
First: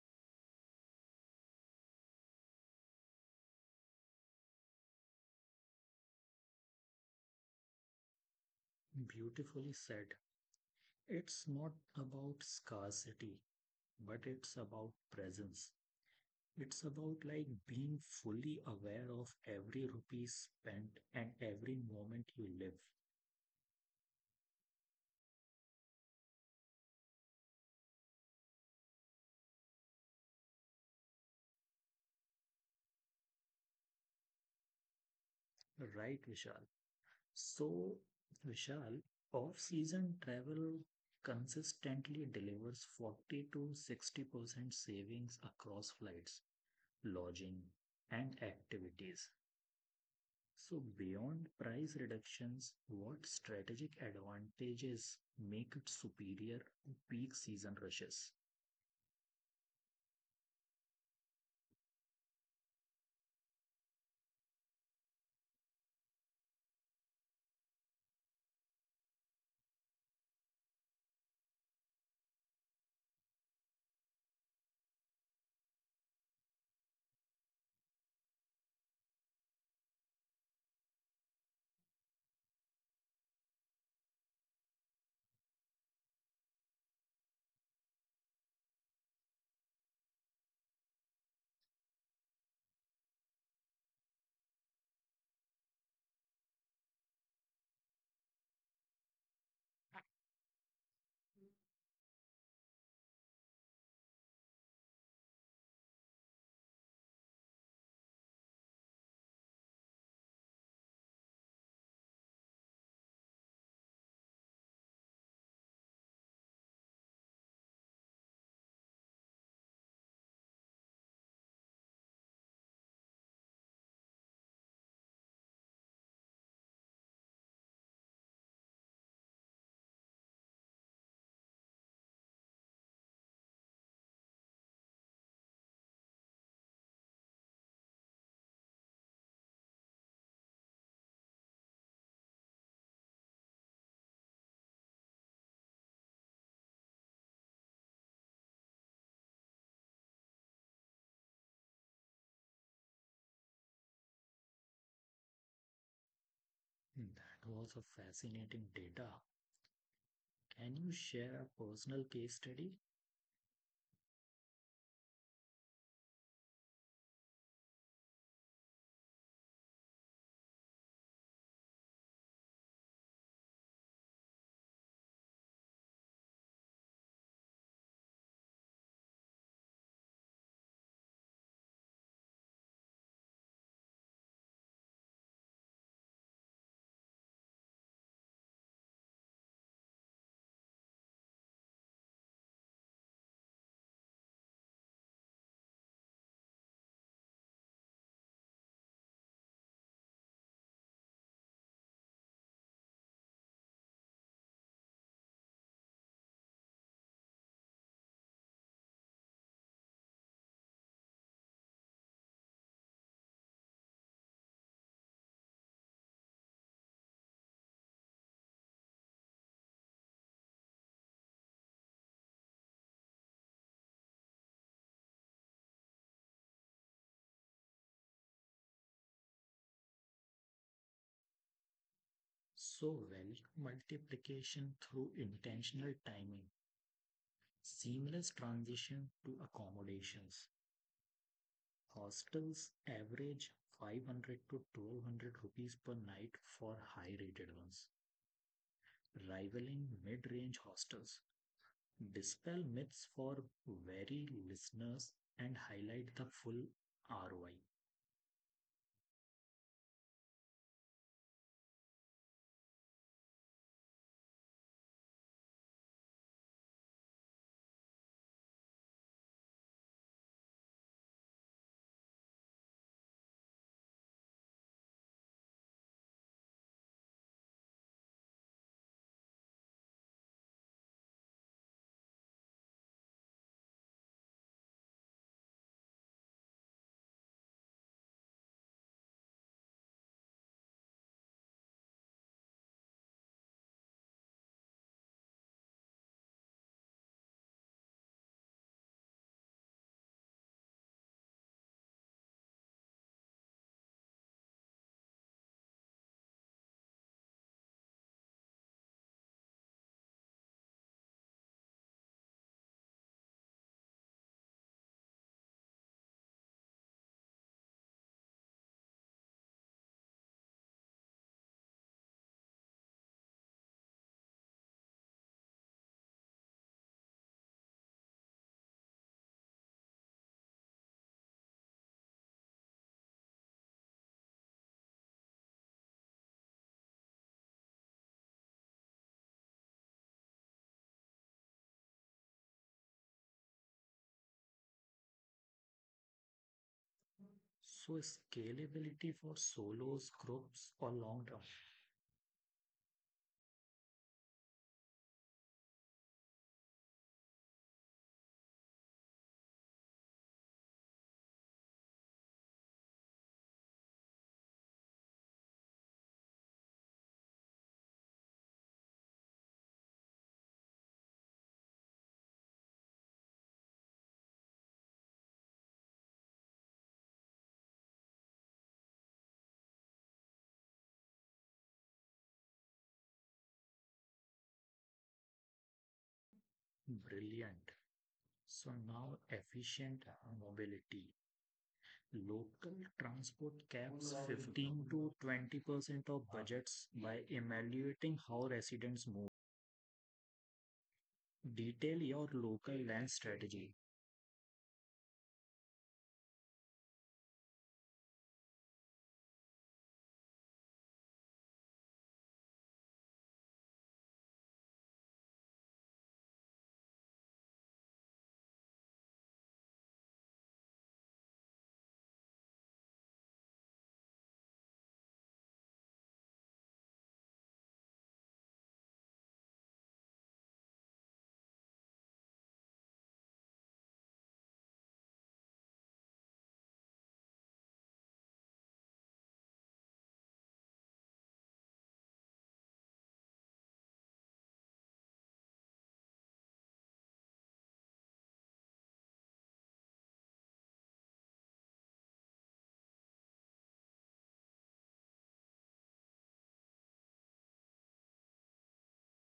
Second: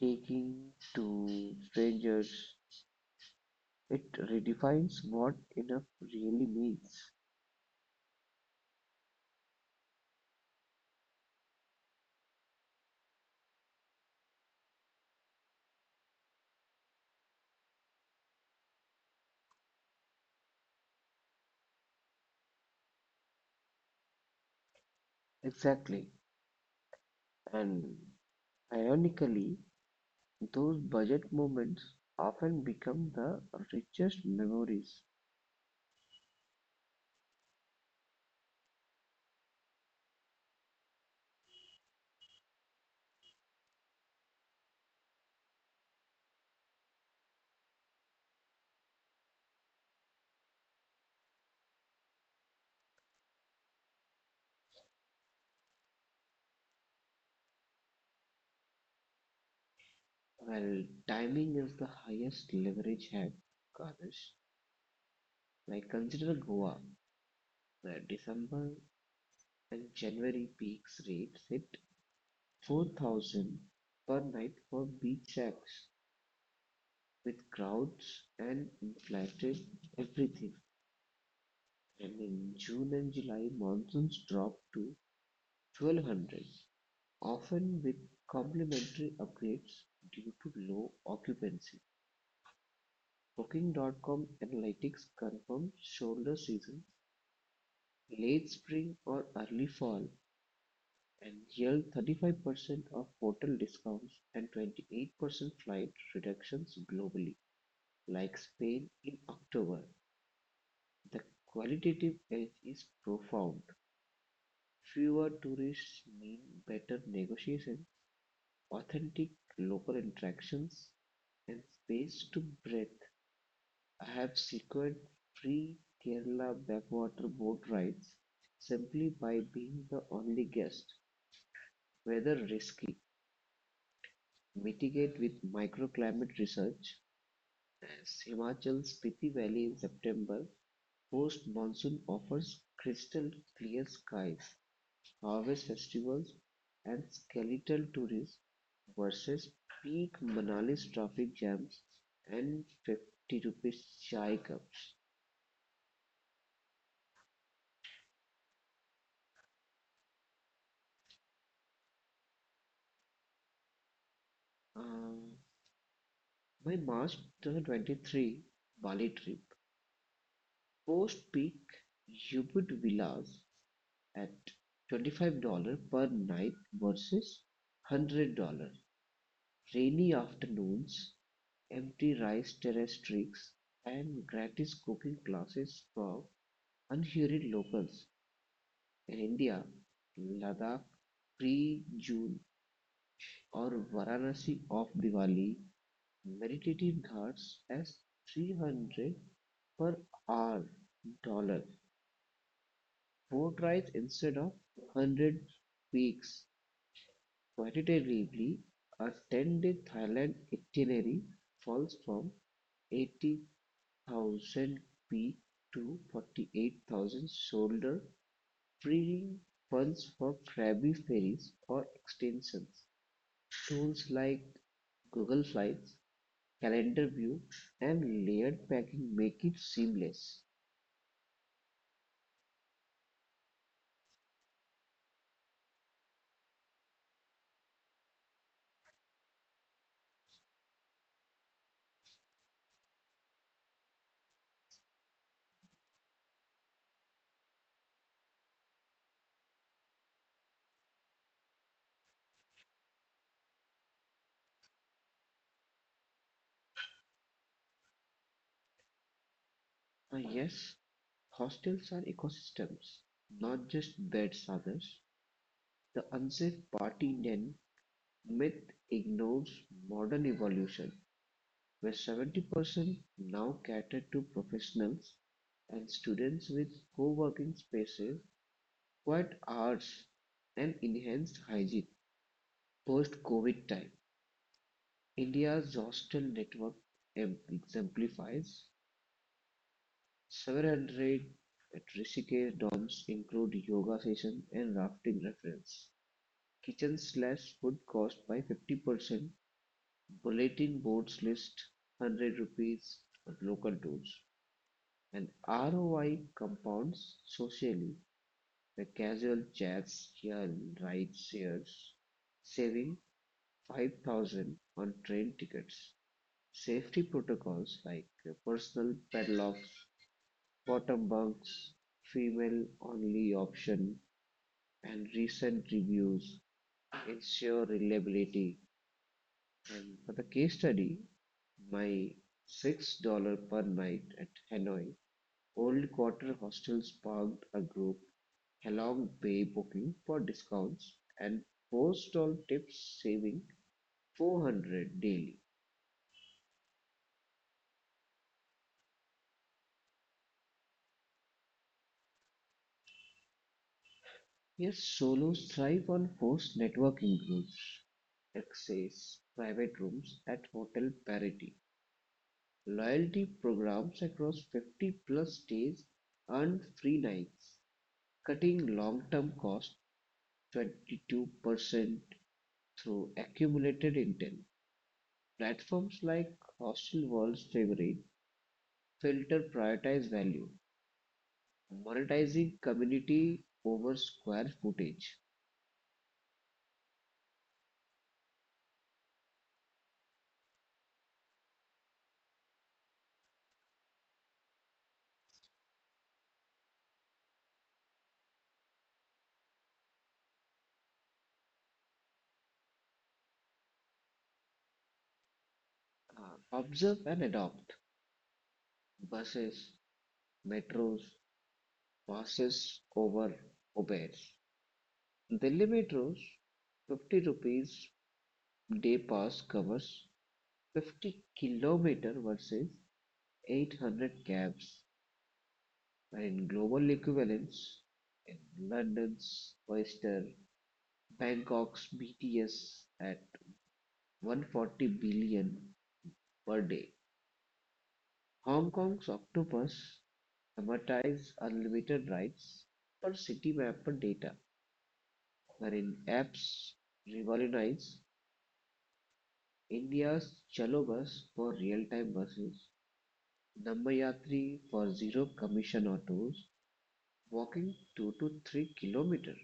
Speaker 2: taking to strangers. It redefines what enough really means.
Speaker 1: Beautifully said. It's not about scarcity, but it's about presence. It's about like being fully aware of every rupee spent and every moment you live.
Speaker 2: Exactly. And ironically, those budget moments often become the richest memories.
Speaker 1: Right, Vishal? So, Vishal, off-season travel consistently delivers 40 to 60% savings across flights, lodging, and activities. So, beyond price reductions, what strategic advantages make it superior to peak season rushes?
Speaker 2: Well, timing is the highest leverage hack, Ganesh. Like consider Goa, where December and January peaks rates hit 4,000 per night for beach shacks. With crowds and inflated everything, and in June and July monsoons dropped to 1200, often with complimentary upgrades due to low occupancy. Booking.com analytics confirmed shoulder season, late spring or early fall, and yield 35% of hotel discounts and 28% flight reductions globally, like Spain in October. The qualitative edge is profound: fewer tourists mean better negotiation, authentic local interactions, and space to breathe. I have secured free Kerala backwater boat rides simply by being the only guest. Weather risky. Mitigate with microclimate research as Himachal's Spiti Valley in September. Post monsoon offers crystal clear skies, harvest festivals, and skeletal tourists versus peak Manali's traffic jams and 50 rupees chai cups.
Speaker 1: That was a fascinating data. Can you share a personal case study?
Speaker 2: Um, my March 2023 Bali trip, post peak Ubud villas at $25 per night versus $100. Rainy afternoons, empty rice terrace tricks, and gratis cooking classes for unhurried locals. In India, Ladakh pre-June or Varanasi of Diwali meditative ghats as 300 per hour dollar boat rides instead of 100 weeks. Quantitatively, a 10-day Thailand itinerary falls from 80,000 feet to 48,000 shoulder, freeing funds for Krabi ferries or extensions. Tools like Google Slides, Calendar View, and layered packing make it seamless.
Speaker 1: So, value multiplication through intentional timing, seamless transition to accommodations. Hostels average 500 to 1200 rupees per night for high rated ones, rivaling mid range hostels. Dispel myths for wary listeners and highlight the full ROI.
Speaker 2: Ah, yes, hostels are ecosystems, not just beds, others. The unsafe party den myth ignores modern evolution, where 70% now cater to professionals and students with co-working spaces, quiet hours, and enhanced hygiene post-COVID time. India's hostel network exemplifies several raid at Rishikesh Dams include yoga sessions and rafting reference, kitchen/food cost by 50%, bulletin boards list 100 rupees on local tours, and ROI compounds socially. The casual chats here ride shares saving 5,000 on train tickets. Safety protocols like personal padlocks, bottom bunks, female-only option, and recent reviews ensure reliability. And for the case study, my $6 per night at Hanoi Old Quarter Hostel sparked a group along bay booking for discounts and four-stall tips saving 400 daily.
Speaker 1: So scalability for solos, groups, or long term.
Speaker 2: His solos thrive on forced networking groups, access private rooms at Hotel Parity, loyalty programs across 50-plus states, and free nights, cutting long-term costs 22% through accumulated intel. Platforms like Hostelworld's favorite filter prioritize value, monetizing community over square footage.
Speaker 1: Brilliant. So now efficient mobility. Local transport caps 15 to 20% of budgets by evaluating how residents move. Detail your local land strategy.
Speaker 2: Observe and adopt. Buses, metros passes over Uber. Delhi Metro's 50 rupees day pass covers 50-kilometer versus 800 cabs, and in global equivalents, in London's Oyster, Bangkok's BTS at 140 billion per day. Hong Kong's Octopus amortize unlimited rides per city mapper data, wherein apps revolutionize India's Chalo Bus for real-time buses, Nammayatri for zero commission autos, walking 2 to 3 kilometers,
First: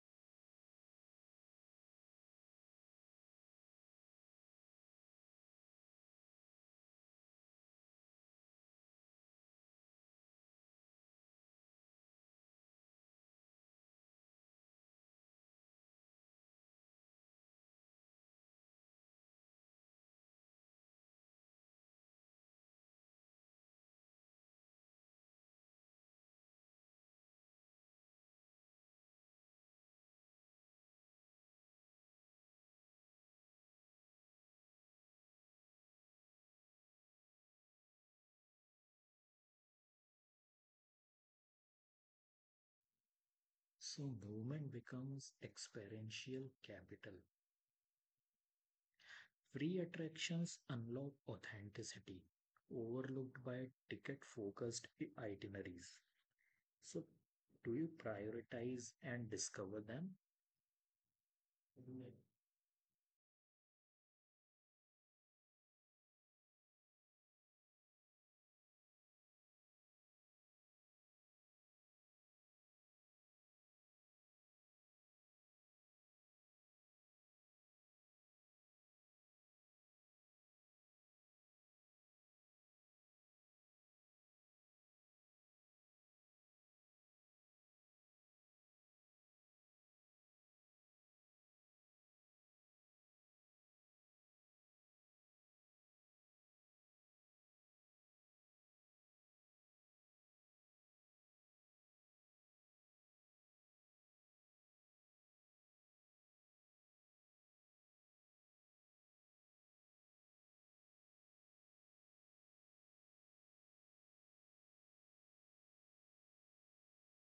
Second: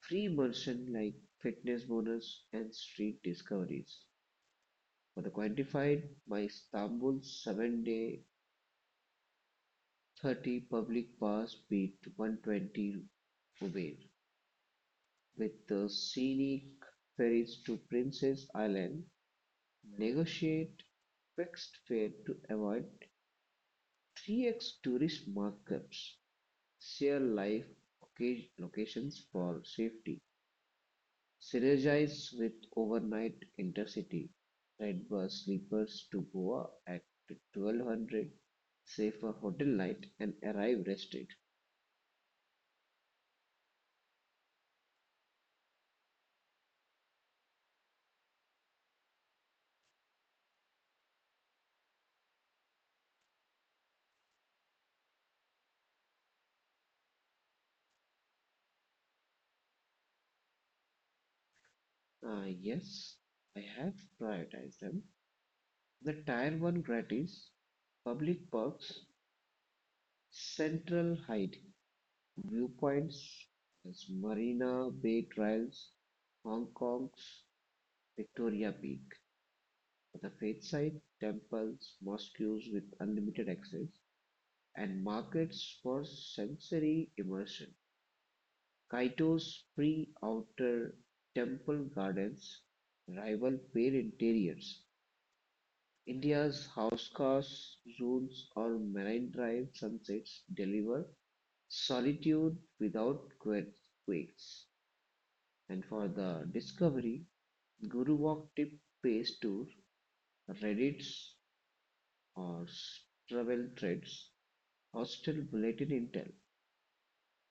Speaker 2: free merchant like fitness bonus and street discoveries. For the quantified, my Istanbul 7-day 30 public pass beat 120 Uber with the scenic ferries to Princess Island, negotiate fixed fare to avoid 3x tourist markups, share live locations for safety, synergize with overnight intercity, ride bus sleepers to Goa at 1200, safer hotel night, and arrive rested.
Speaker 1: So movement becomes experiential capital. Free attractions unlock authenticity, overlooked by ticket focused itineraries. So, do you prioritize and discover them?
Speaker 2: Ah, yes, I have prioritized them. The Tier 1 gratis, public parks, Central Hyde Viewpoints is Marina Bay Trails, Hong Kong's Victoria Peak, the faithsite, temples, mosques with unlimited access, and markets for sensory immersion. Kaito's free outer temple gardens rival fair interiors. India's house cars, zones, or marine drive sunsets deliver solitude without quakes. And for the discovery, Guru Walk tip pays to Reddit's or travel threads, hostel bulletin intel,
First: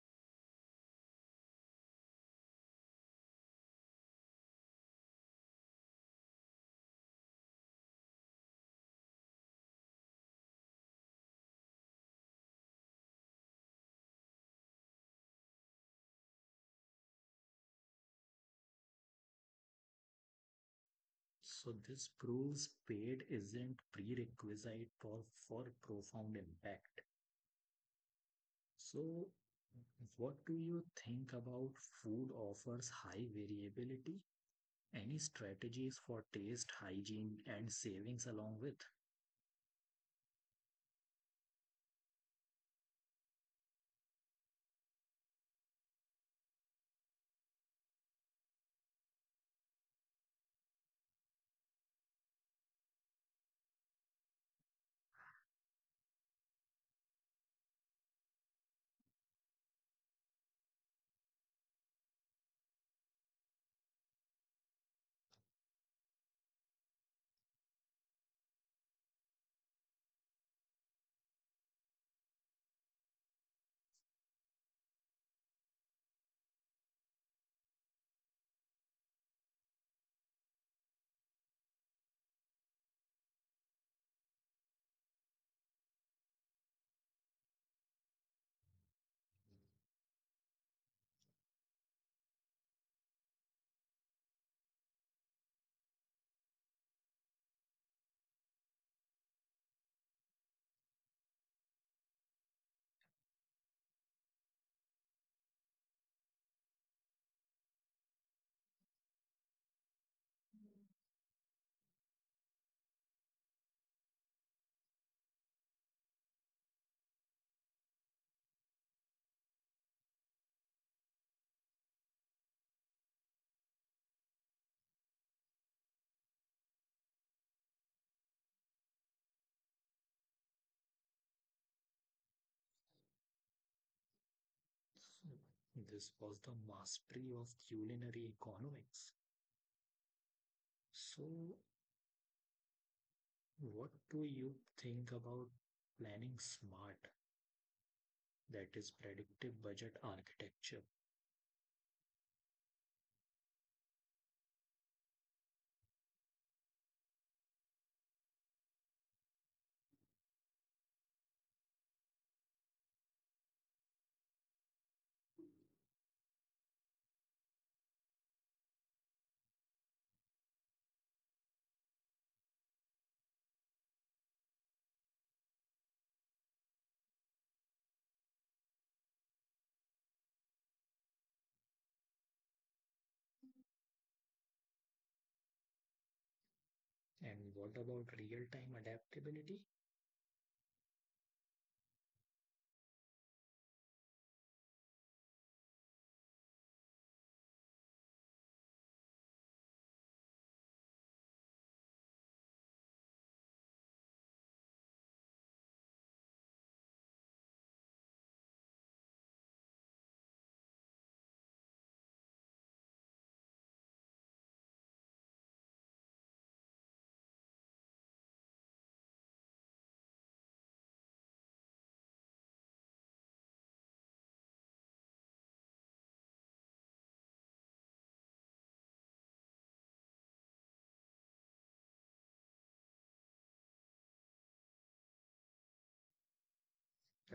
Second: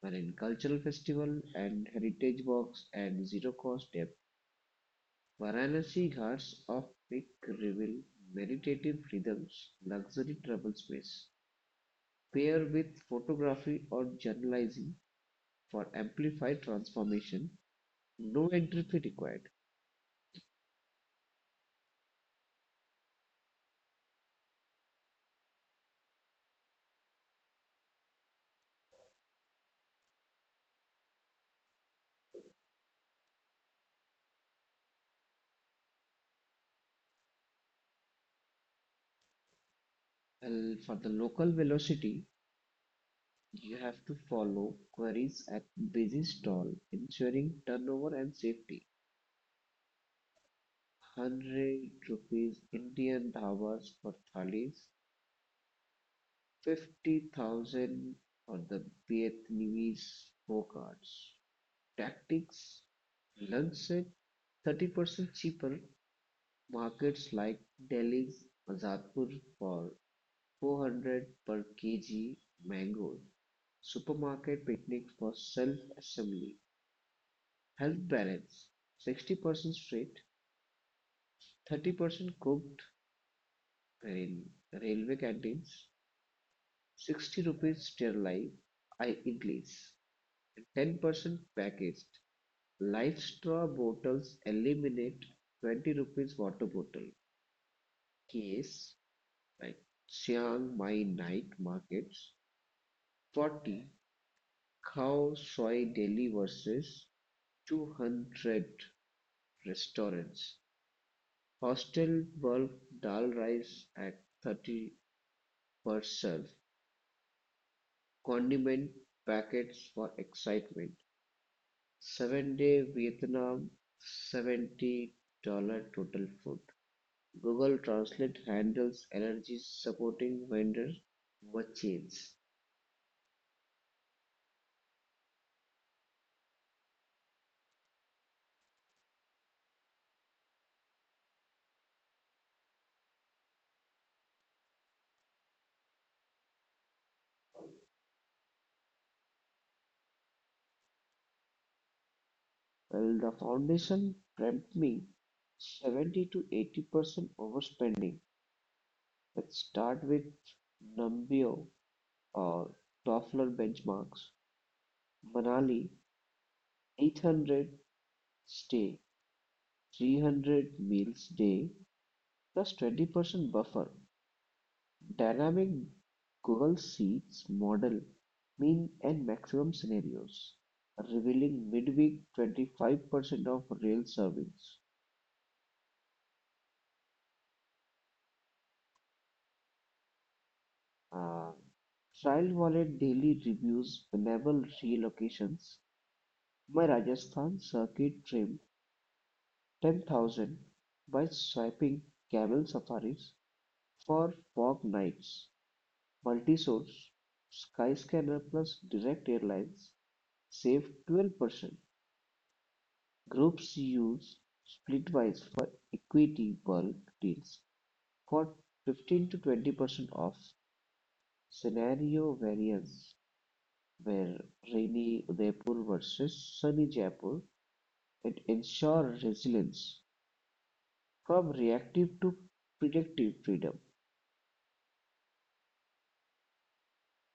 Speaker 2: wherein cultural festival and heritage walks and zero cost depth, Varanasi ghats of peak reveal meditative rhythms, luxury travel space. Pair with photography or journalizing for amplified transformation, no entry fee required.
Speaker 1: So, this proves paid isn't prerequisite for profound impact. So, what do you think about food offers high variability? Any strategies for taste, hygiene, and savings along with?
Speaker 2: And for the local velocity, you have to follow queries at busy stall, ensuring turnover and safety. 100 rupees Indian dhabas for thalis, 50,000 for the Vietnamese cards. Tactics lunch set 30% cheaper. Markets like Delhi's Azadpur for 400 per kg mangoes. Supermarket picnics for self assembly. Health balance 60% street, 30% cooked rail, railway canteens, 60 rupees sterile I idlis, 10% packaged. Life straw bottles eliminate 20 rupees water bottle. Case like Chiang Mai night markets 40 Khao Soi Delhi versus 200 restaurants. Hostel bulk dal rice at 30 herself condiment packets for excitement, 7-day Vietnam, $70 total food. Google Translate handles energy supporting vendor merchants.
Speaker 1: So, this was the mastery of culinary economics. So, what do you think about planning smart? That is predictive budget architecture.
Speaker 2: Well, the foundation prompt me 70 to 80% overspending. Let's start with Numbeo or Toffler benchmarks. Manali 800 stay, 300 meals day, plus 20% buffer. Dynamic Google Sheets model mean and maximum scenarios, revealing midweek 25% of real surveys.
Speaker 1: And what about real-time adaptability?
Speaker 2: Uh, Trial wallet daily reviews enable relocations. My Rajasthan circuit trimmed 10,000 by swiping camel safaris for fog nights. Multi-source, Skyscanner plus direct airlines save 12%. Groups use splitwise for equity bulk deals for 15-20% of scenario variance where rainy Udaipur versus sunny Jaipur and ensure resilience from reactive to predictive freedom.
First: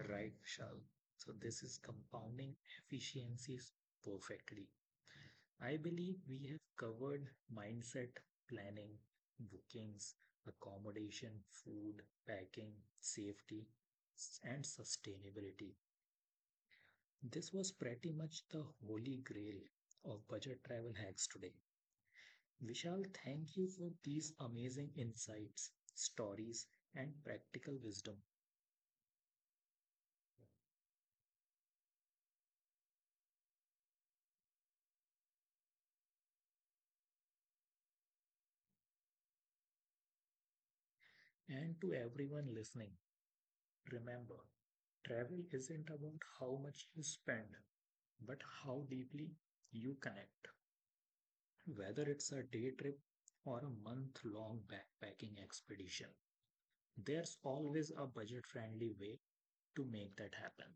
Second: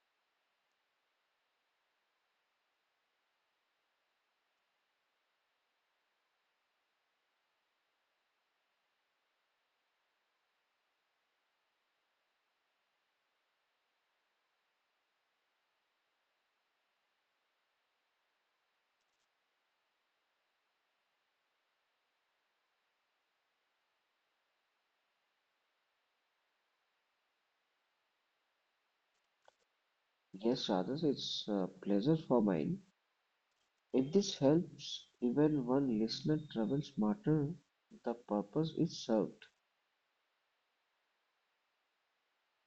Speaker 1: Right, Vishal. So this is compounding efficiencies perfectly. I believe we have covered mindset, planning, bookings, accommodation, food, packing, safety, and sustainability. This was pretty much the holy grail of budget travel hacks today. Vishal, thank you for these amazing insights, stories, and practical wisdom.
Speaker 2: Yes, Rajesh, it's a pleasure for mine. If this helps even one listener travel smarter, the purpose is served.
Speaker 1: And to everyone listening, remember travel isn't about how much you spend, but how deeply you connect, whether it's a day trip or a month long backpacking expedition. There's always a budget friendly way to make that happen.